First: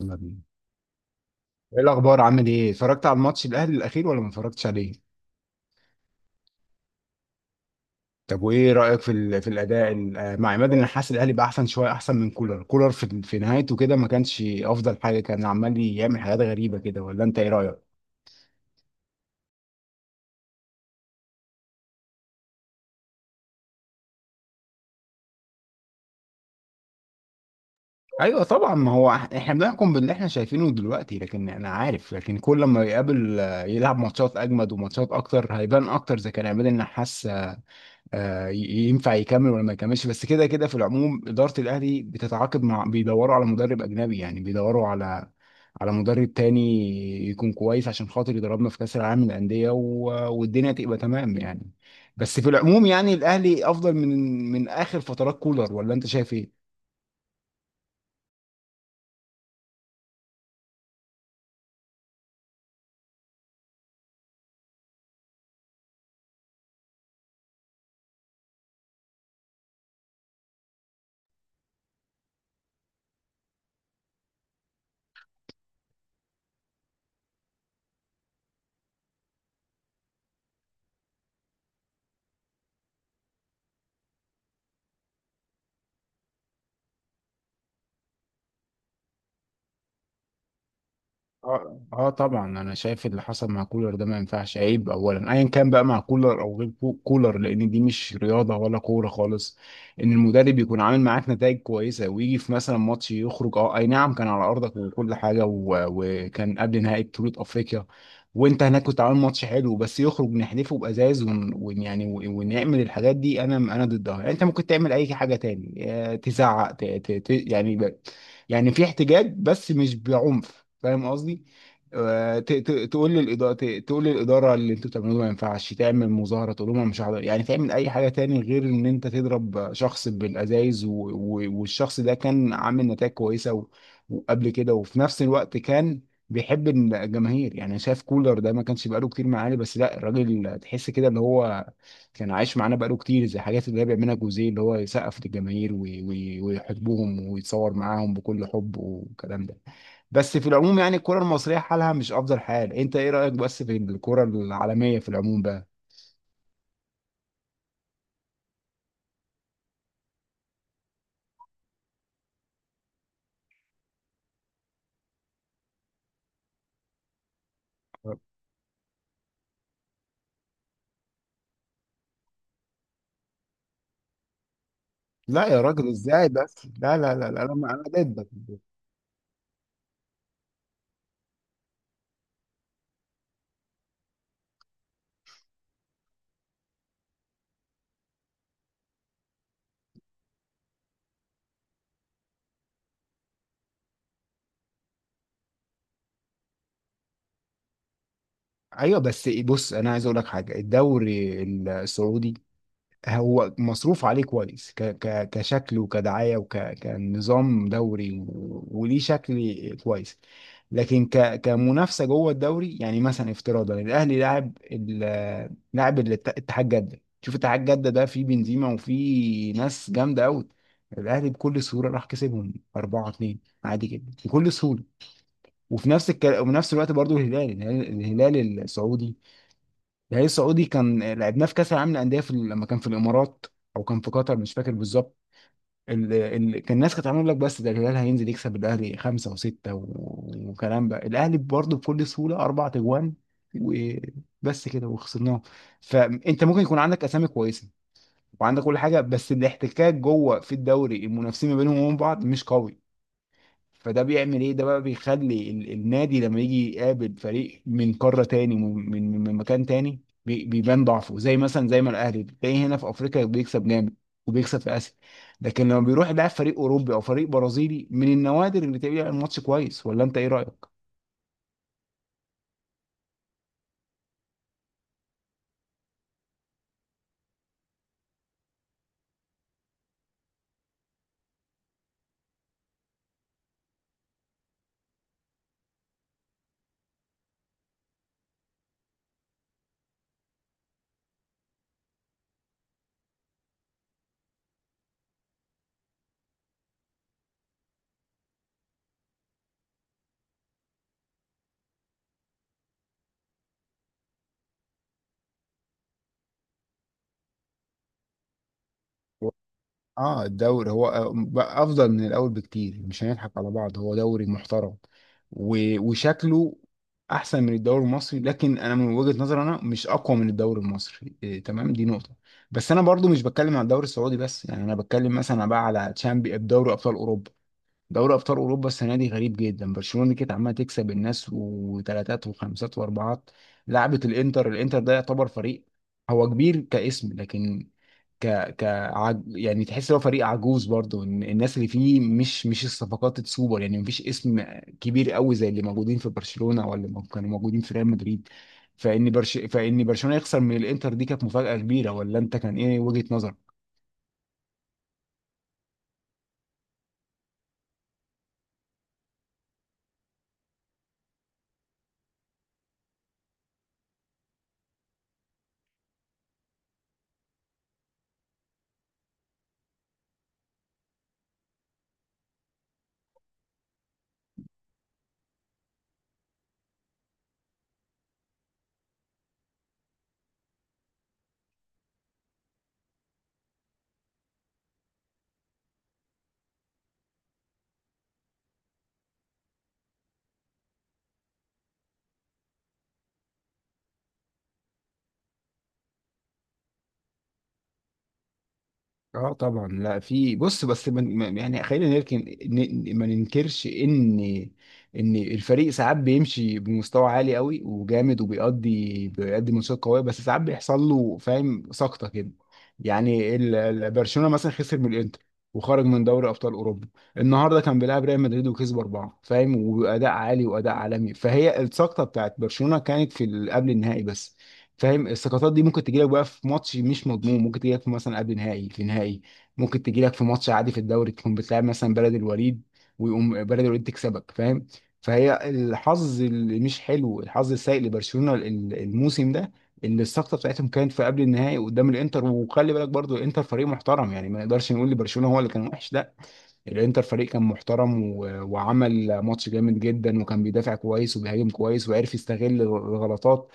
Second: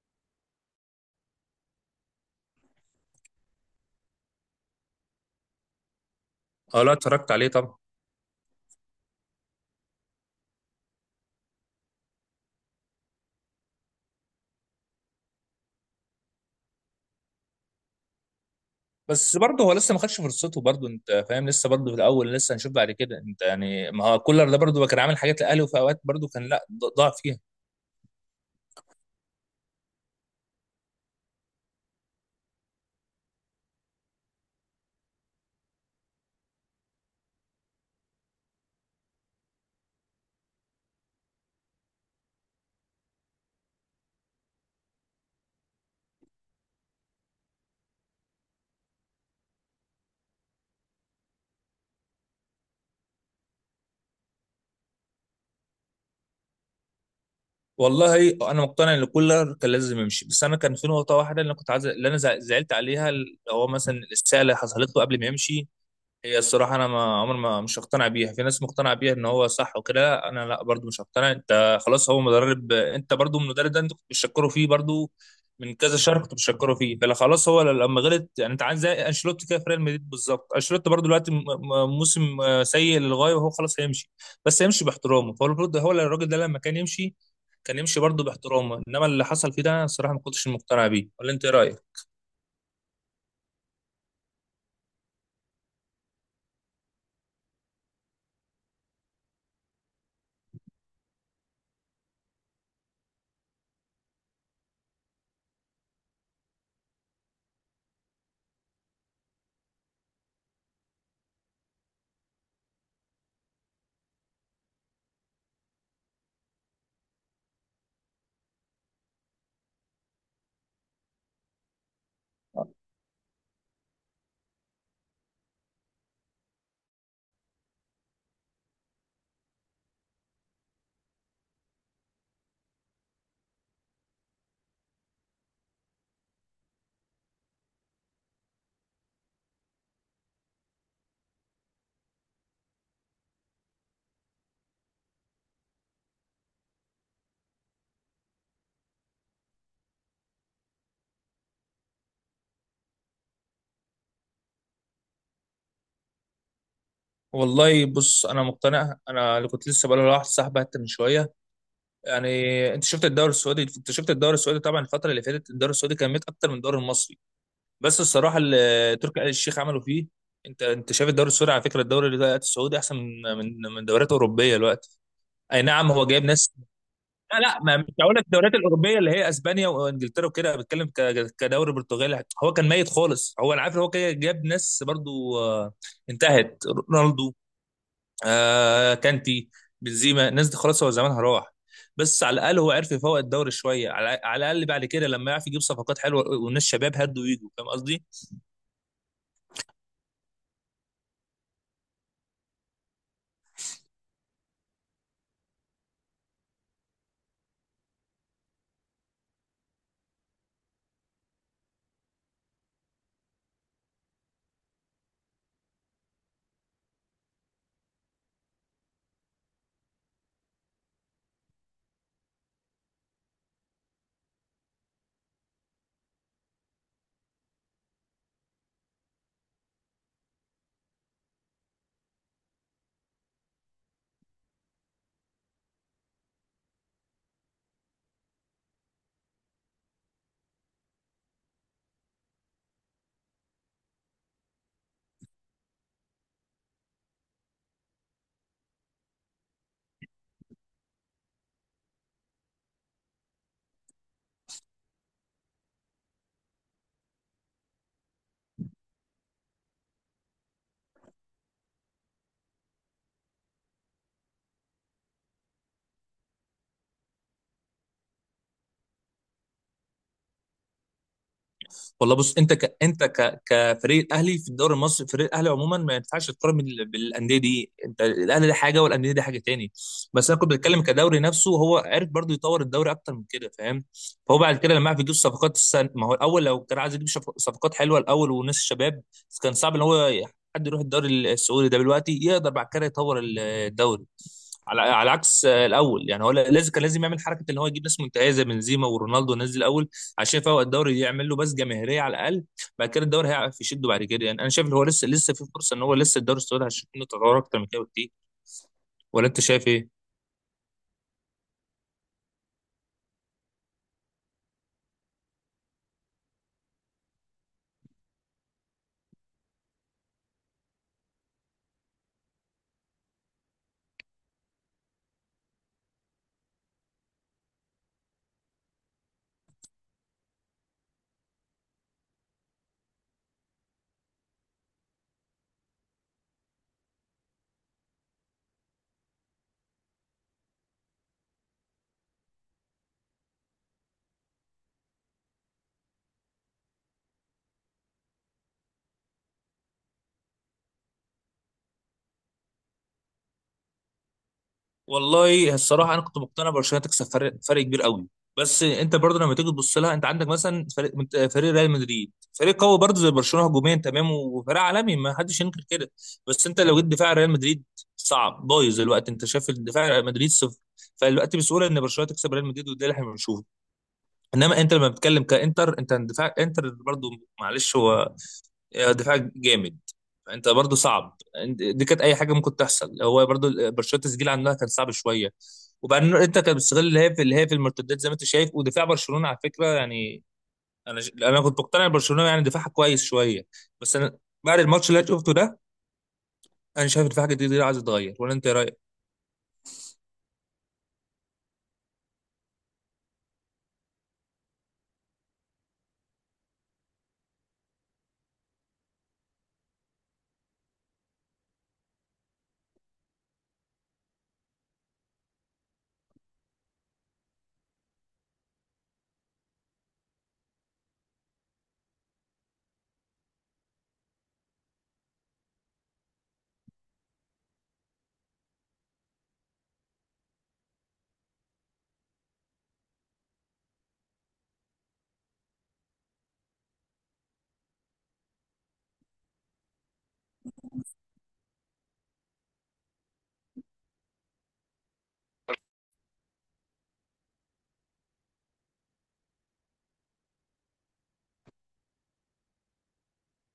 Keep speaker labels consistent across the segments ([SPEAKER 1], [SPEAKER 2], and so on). [SPEAKER 1] يلا بينا. ايه الاخبار، عامل ايه؟ اتفرجت على الماتش الاهلي الاخير ولا ما اتفرجتش عليه؟
[SPEAKER 2] اه، لا اتفرجت عليه طبعا.
[SPEAKER 1] طب وايه رايك في ال- في الاداء مع عماد؟ انا حاسس الاهلي بقى احسن شويه، احسن من كولر. كولر في نهايته كده ما كانش افضل حاجه، كان عمال يعمل حاجات غريبه كده، ولا انت ايه رايك؟
[SPEAKER 2] بس برضه هو لسه ما خدش فرصته، برضه انت فاهم، لسه برضه في الاول، لسه هنشوف بعد كده. انت يعني ما هو كولر ده برضه كان عامل حاجات للاهلي، وفي اوقات برضه كان لا ضاع فيها.
[SPEAKER 1] ايوه طبعا، ما هو احنا بنحكم باللي احنا شايفينه دلوقتي، لكن انا عارف لكن كل ما يقابل، يلعب ماتشات اجمد وماتشات اكتر هيبان اكتر اذا كان عماد النحاس آه، ي- ينفع يكمل ولا ما يكملش. بس كده كده في العموم إدارة الأهلي بتتعاقد مع، بيدوروا على مدرب أجنبي، يعني بيدوروا على على مدرب تاني يكون كويس عشان خاطر يدربنا في كأس العالم للأندية والدنيا تبقى تمام يعني. بس في العموم يعني الأهلي أفضل من من آخر فترات كولر، ولا أنت شايف إيه؟
[SPEAKER 2] والله انا مقتنع ان كولر كان لازم يمشي، بس انا كان في نقطه واحده، اللي انا زعلت عليها، اللي هو مثلا الساعه اللي حصلت له قبل ما يمشي. هي الصراحة أنا ما عمر ما مش هقتنع بيها، في ناس مقتنعة بيها إن هو صح وكده، أنا لا برضو مش هقتنع. أنت خلاص هو مدرب، أنت برضو المدرب ده أنت كنت بتشكره فيه برضو من كذا شهر، كنت بتشكره فيه، فلا خلاص هو لما غلط يعني. أنت عامل زي أنشيلوتي كده في ريال مدريد بالظبط، أنشيلوتي برضو دلوقتي موسم سيء للغاية، وهو خلاص هيمشي بس هيمشي باحترامه. فهو المفروض، هو الراجل ده لما كان يمشي كان يمشي برضو باحترامه، إنما اللي حصل فيه ده أنا الصراحة ما كنتش مقتنع بيه. ولا أنت إيه
[SPEAKER 1] اه
[SPEAKER 2] رأيك؟
[SPEAKER 1] اه طبعا، انا شايف اللي حصل مع كولر ده ما ينفعش، عيب. اولا ايا كان بقى، مع كولر او غير كولر، لان دي مش رياضه ولا كوره خالص. ان المدرب يكون عامل معاك نتائج كويسه، ويجي في مثلا ماتش يخرج، اه اي نعم كان على ارضك وكل حاجه، وكان قبل نهائي بطوله افريقيا وانت هناك، كنت عامل ماتش حلو بس يخرج، نحذفه بازاز ونعمل الحاجات دي، انا ضدها. يعني انت ممكن تعمل اي حاجه تاني، تزعق، ت... ت... ت... يعني يعني في احتجاج، بس مش بعنف، فاهم قصدي؟ آه، ت- ت- تقول للإدارة تقول للإدارة اللي انتوا بتعملوه ده ما ينفعش. تعمل مظاهرة، تقول لهم انا مش هحضر، يعني تعمل أي حاجة تاني غير إن أنت تضرب شخص بالأزايز. والشخص ده كان عامل نتائج كويسة وقبل كده، وفي نفس الوقت كان بيحب الجماهير. يعني شايف كولر ده ما كانش بقاله كتير معانا، بس لا، الراجل تحس كده اللي هو كان عايش معانا بقاله كتير، زي الحاجات اللي هي بيعملها جوزيه، اللي هو يسقف للجماهير ويحبهم ويتصور معاهم بكل حب والكلام ده. بس في العموم يعني الكرة المصرية حالها مش أفضل حال. أنت إيه رأيك بس في الكرة العالمية في العموم بقى؟
[SPEAKER 2] والله بص، انا مقتنع، انا اللي كنت لسه بقول لواحد صاحبي حتى من شويه يعني. انت شفت الدوري السعودي، انت شفت الدوري السعودي طبعا، الفتره اللي فاتت الدوري السعودي كان ميت اكتر من الدوري المصري. بس الصراحه اللي تركي آل الشيخ عملوا فيه، انت شايف الدوري السعودي، على فكره الدوري اللي السعودي احسن من دوريات اوروبيه دلوقتي.
[SPEAKER 1] لا يا
[SPEAKER 2] اي
[SPEAKER 1] راجل،
[SPEAKER 2] نعم هو جايب
[SPEAKER 1] ازاي
[SPEAKER 2] ناس.
[SPEAKER 1] بس؟ لا لا لا
[SPEAKER 2] لا
[SPEAKER 1] لا، انا
[SPEAKER 2] لا، ما مش هقول لك
[SPEAKER 1] ضدك.
[SPEAKER 2] الدوريات الاوروبيه اللي هي اسبانيا وانجلترا وكده، أنا بتكلم كدوري برتغالي. هو كان ميت خالص، هو انا عارف إن هو كده جاب ناس برضو انتهت: رونالدو، آه كانتي، بنزيما. الناس دي خلاص هو زمانها راح. بس على الاقل هو عرف يفوق الدوري شويه، على الاقل بعد كده لما يعرف يجيب صفقات حلوه والناس شباب هدوا ويجوا، فاهم قصدي.
[SPEAKER 1] أيوه بس بص، أنا عايز أقول لك حاجة. الدوري السعودي هو مصروف عليه كويس، ك ك كشكل وكدعاية وكنظام دوري، وليه شكل كويس. لكن كمنافسة جوه الدوري، يعني مثلا افتراضا الأهلي لاعب اتحاد جدة، شوف اتحاد جدة ده فيه بنزيما وفيه ناس جامدة أوي، الأهلي بكل سهولة راح كسبهم 4-2 عادي جدا، بكل سهولة. وفي نفس الوقت برضو الهلال. الهلال السعودي، كان لعبناه في كاس العالم للانديه في لما كان في الامارات او كان في قطر، مش فاكر بالظبط. كان الناس كانت عامله لك، بس ده الهلال هينزل يكسب الاهلي خمسه وسته وكلام بقى، الاهلي برضه بكل سهوله اربع تجوان وبس كده وخسرناه. فانت ممكن يكون عندك اسامي كويسه وعندك كل حاجه، بس الاحتكاك جوه في الدوري، المنافسين ما بينهم وبين بعض مش قوي. فده بيعمل ايه ده بقى؟ بيخلي النادي لما يجي يقابل فريق من قارة تاني، من من مكان تاني، بيبان ضعفه، زي مثلا زي ما الاهلي بتلاقيه هنا في افريقيا بيكسب جامد وبيكسب في اسيا، لكن لما بيروح يلعب فريق اوروبي او فريق برازيلي، من النوادر اللي تلاقيه بيلعب ماتش كويس. ولا انت ايه رايك؟
[SPEAKER 2] والله بص، كفريق الاهلي في الدوري المصري، فريق الاهلي عموما ما ينفعش تقارن بالانديه دي. انت الاهلي ده حاجه والانديه دي حاجه تاني. بس انا كنت بتكلم كدوري نفسه، هو عرف برضو يطور الدوري اكتر من كده، فاهم. فهو بعد كده لما عرف يجيب صفقات، ما هو الاول لو كان عايز يجيب صفقات حلوه الاول وناس الشباب، كان صعب ان هو حد يروح الدوري السعودي ده دلوقتي يقدر بعد كده يطور الدوري، على عكس الاول. يعني هو لازم، كان لازم يعمل حركه ان هو يجيب ناس منتهيه زي بنزيما ورونالدو والناس دي الاول، عشان فهو الدوري يعمل له بس جماهيريه على الاقل. بعد كده الدوري هيعرف يشده بعد كده يعني. انا شايف ان هو لسه لسه في فرصه ان هو لسه، الدوري السعودي هيشوف منه تطور اكتر من كده بكتير، ولا انت شايف ايه؟
[SPEAKER 1] اه الدوري هو بقى افضل من الاول بكتير، مش هنضحك على بعض هو دوري محترم، وشكله احسن من الدوري المصري. لكن انا من وجهة نظري انا مش اقوى من الدوري المصري، إيه، تمام، دي نقطة. بس انا برضو مش بتكلم على الدوري السعودي بس، يعني انا بتكلم مثلا بقى على تشامبي، دوري ابطال اوروبا. دوري ابطال اوروبا السنه دي غريب جدا. برشلونه كانت عماله تكسب الناس وثلاثات وخمسات واربعات، لعبت الانتر. الانتر ده يعتبر فريق هو كبير كاسم، لكن ك يعني تحس هو فريق عجوز برضه، إن الناس اللي فيه مش الصفقات السوبر، يعني مفيش اسم كبير قوي زي اللي موجودين في برشلونه ولا اللي كانوا موجودين في ريال مدريد. فان برشلونه يخسر من الانتر، دي كانت مفاجاه كبيره. ولا انت كان ايه وجهه نظرك؟
[SPEAKER 2] والله الصراحه انا كنت مقتنع برشلونه تكسب، فرق كبير قوي. بس انت برضه لما تيجي تبص لها، انت عندك مثلا فريق ريال مدريد، فريق قوي برضه زي برشلونه هجوميا تمام، وفريق عالمي ما حدش ينكر كده. بس انت لو جيت دفاع ريال مدريد صعب، بايظ الوقت، انت شايف الدفاع ريال مدريد صفر. فالوقت بسهوله ان برشلونه تكسب ريال مدريد، وده اللي احنا بنشوفه. انما انت لما بتتكلم كانتر، انت دفاع انتر برضو معلش، هو دفاع جامد، انت برضو صعب. دي كانت اي حاجه ممكن تحصل، هو برضو برشلونه التسجيل عندها كان صعب شويه. وبعدين انت كان بتستغل اللي هي في المرتدات زي ما انت شايف. ودفاع برشلونه على فكره يعني، انا كنت مقتنع إن برشلونه يعني دفاعها كويس شويه. بس انا بعد الماتش اللي أنا شفته ده، انا شايف دفاع جديد ده عايز يتغير، ولا انت إيه رايك؟
[SPEAKER 1] اه طبعا. لا في بص بس يعني خلينا نركن، ما ننكرش ان ان الفريق ساعات بيمشي بمستوى عالي قوي وجامد، وبيقضي بيقدم ماتشات قويه، بس ساعات بيحصل له، فاهم، سقطه كده. يعني برشلونه مثلا خسر من الانتر وخرج من دوري ابطال اوروبا، النهارده كان بيلعب ريال مدريد وكسب اربعه، فاهم، واداء عالي واداء عالمي. فهي السقطه بتاعت برشلونه كانت في قبل النهائي بس، فاهم. السقطات دي ممكن تجيلك بقى في ماتش مش مضمون، ممكن تجيلك في مثلا قبل نهائي، في نهائي، ممكن تجيلك في ماتش عادي في الدوري، تكون بتلعب مثلا بلد الوليد ويقوم بلد الوليد تكسبك، فاهم. فهي الحظ اللي مش حلو، الحظ السيء لبرشلونة الموسم ده، اللي السقطه بتاعتهم كانت في قبل النهائي قدام الانتر. وخلي بالك برضو الانتر فريق محترم، يعني ما نقدرش نقول لبرشلونة هو اللي كان وحش، لا. الانتر فريق كان محترم وعمل ماتش جامد جدا، وكان بيدافع كويس وبيهاجم كويس وعرف يستغل الغلطات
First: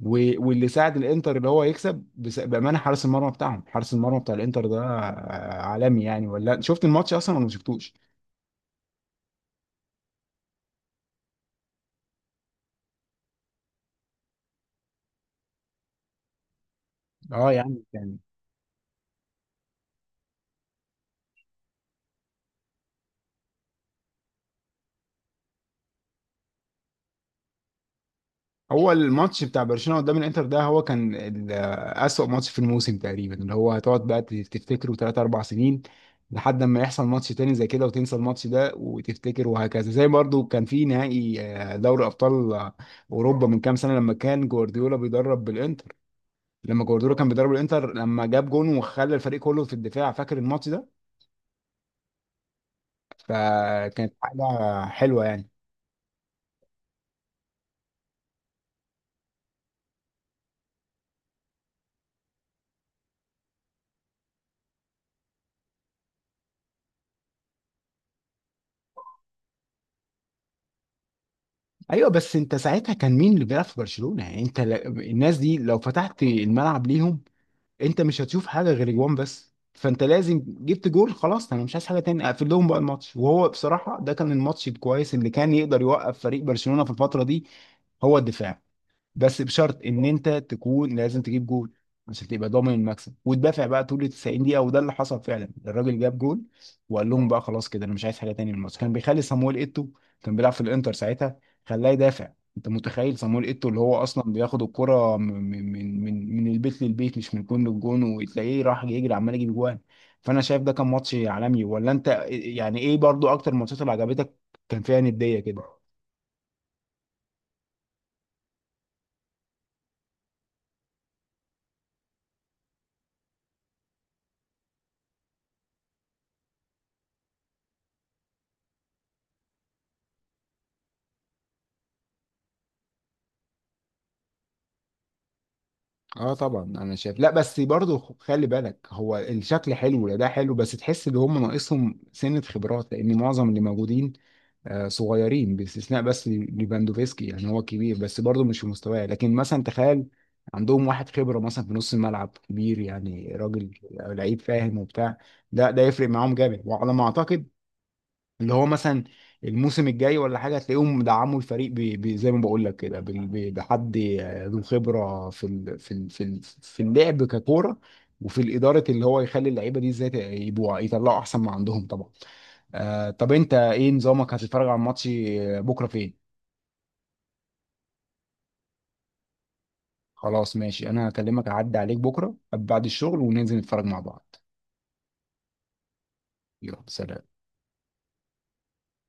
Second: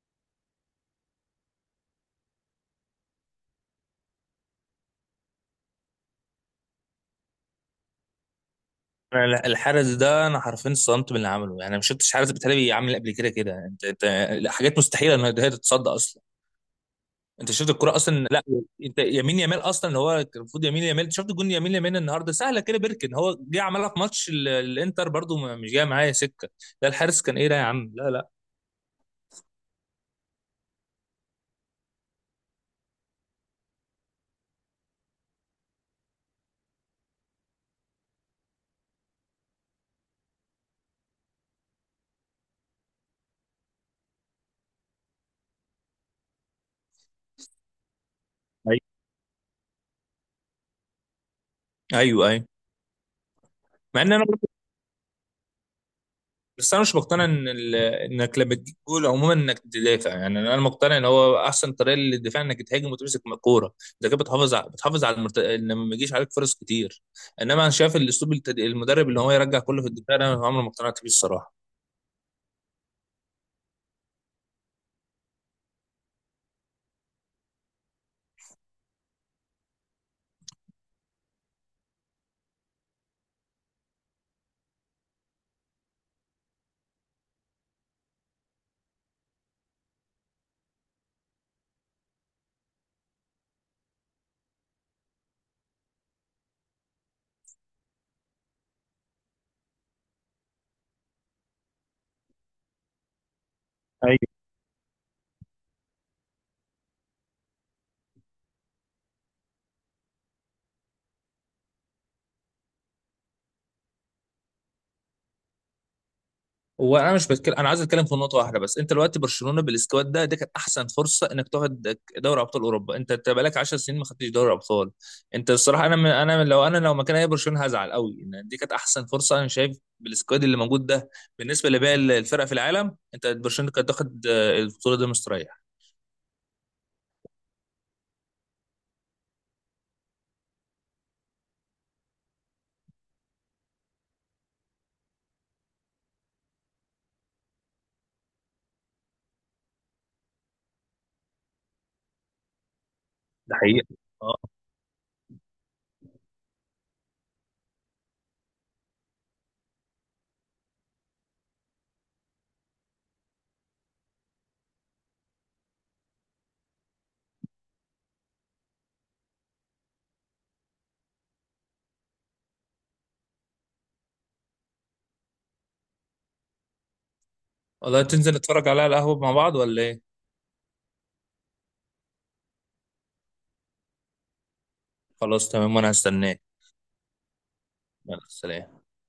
[SPEAKER 1] و... واللي ساعد الانتر اللي هو يكسب بامانه، حارس المرمى بتاعهم، حارس المرمى بتاع الانتر ده عالمي يعني. ولا شفت الماتش اصلا ولا ما شفتوش؟
[SPEAKER 2] انا لا- الحارس ده انا حرفيا اتصدمت من اللي عمله. يعني ما شفتش حارس بتهيألي عامل قبل كده كده، انت حاجات مستحيله ان هي تتصدى اصلا.
[SPEAKER 1] اه
[SPEAKER 2] انت شفت
[SPEAKER 1] يعني.
[SPEAKER 2] الكرة اصلا؟ لا. انت يمين يامال اصلا، اللي هو المفروض يمين يامال، انت شفت جون يمين يامال النهارده سهله كده بيركن، هو جه عملها في ماتش الانتر برضو مش جايه معايا سكه. لا الحارس، كان ايه ده يا عم، لا لا.
[SPEAKER 1] هو الماتش بتاع برشلونة قدام الانتر ده هو كان أسوأ ماتش في الموسم تقريبا، اللي هو هتقعد بقى تفتكره 3 4 سنين لحد ما يحصل ماتش تاني زي كده وتنسى الماتش ده وتفتكر، وهكذا. زي برضو كان في نهائي دوري أبطال أوروبا من كام سنة، لما كان جوارديولا بيدرب بالانتر، لما جوارديولا كان بيدرب الانتر، لما جاب جون
[SPEAKER 2] ايوه،
[SPEAKER 1] وخلى الفريق كله في الدفاع، فاكر الماتش ده؟
[SPEAKER 2] ايوه، ايوه. مع ان
[SPEAKER 1] فكانت
[SPEAKER 2] انا برضو-
[SPEAKER 1] حاجة حلوة يعني.
[SPEAKER 2] بس انا مش مقتنع ان انك لما تجيب جول عموما انك تدافع. يعني انا مقتنع ان هو احسن طريقه للدفاع انك تهاجم وتمسك الكوره. انت كده بتحافظ على ان ما يجيش عليك فرص كتير. انما انا شايف الاسلوب، المدرب اللي هو يرجع كله في الدفاع ده، انا عمري ما اقتنعت بيه الصراحه.
[SPEAKER 1] ايوه بس انت ساعتها كان مين اللي بيلعب في برشلونة؟ يعني الناس دي لو فتحت الملعب ليهم انت مش هتشوف حاجه غير جوان. بس فانت لازم جبت جول، خلاص انا مش عايز حاجه تاني، اقفل لهم بقى الماتش. وهو بصراحه ده كان الماتش الكويس اللي كان يقدر يوقف فريق برشلونه في الفتره دي، هو الدفاع، بس بشرط ان انت تكون لازم تجيب جول عشان تبقى ضامن المكسب وتدافع بقى طول ال 90 دقيقه. وده اللي حصل فعلا، الراجل جاب جول وقال لهم بقى خلاص كده، انا مش عايز حاجه تاني من الماتش. كان بيخلي صامويل ايتو، كان بيلعب في الانتر ساعتها، خلاه يدافع. انت متخيل صامويل ايتو اللي هو اصلا بياخد الكره من من البيت للبيت، مش من جون للجون، وتلاقيه راح يجري عمال يجيب جوان. فانا شايف ده كان ماتش عالمي. ولا انت يعني ايه برضو اكتر الماتشات اللي عجبتك كان فيها نديه كده؟
[SPEAKER 2] هو انا مش بتكلم، انا عايز اتكلم في نقطه واحده بس. انت دلوقتي برشلونه بالسكواد ده، دي كانت احسن فرصه انك تاخد دوري ابطال اوروبا. أنت بقالك 10 سنين ما خدتش دوري ابطال. انت الصراحه، انا من انا من لو انا لو مكان اي برشلونه هزعل قوي ان دي كانت احسن فرصه، انا شايف بالسكواد اللي موجود ده بالنسبه لباقي الفرق في العالم. انت برشلونه كانت تاخد البطوله دي مستريح.
[SPEAKER 1] اه طبعا انا شايف، لا بس برضه خلي بالك، هو الشكل حلو، لا ده حلو، بس تحس ان هم ناقصهم سنة خبرات، لان معظم اللي موجودين صغيرين باستثناء بس ليفاندوفسكي يعني هو كبير بس برضه مش في مستواه. لكن مثلا تخيل عندهم واحد خبرة مثلا في نص الملعب كبير، يعني
[SPEAKER 2] ده
[SPEAKER 1] راجل
[SPEAKER 2] حقيقي. اه.
[SPEAKER 1] لعيب، فاهم، وبتاع، ده ده يفرق معاهم جامد. وعلى ما اعتقد اللي هو مثلا الموسم الجاي ولا حاجه هتلاقيهم دعموا الفريق زي ما بقول لك كده بحد ذو خبره في اللعب ككوره، وفي الاداره، اللي هو يخلي اللعيبه دي ازاي يبقوا يطلعوا احسن ما عندهم طبعا. آه طب انت ايه نظامك، هتتفرج على الماتش بكره فين؟
[SPEAKER 2] والله تنزل نتفرج عليها على القهوه مع بعض ولا ايه؟
[SPEAKER 1] خلاص ماشي، انا هكلمك اعدي عليك بكره بعد الشغل وننزل نتفرج مع بعض.
[SPEAKER 2] خلاص تمام وانا هستناك.
[SPEAKER 1] يلا سلام.
[SPEAKER 2] يلا سلام.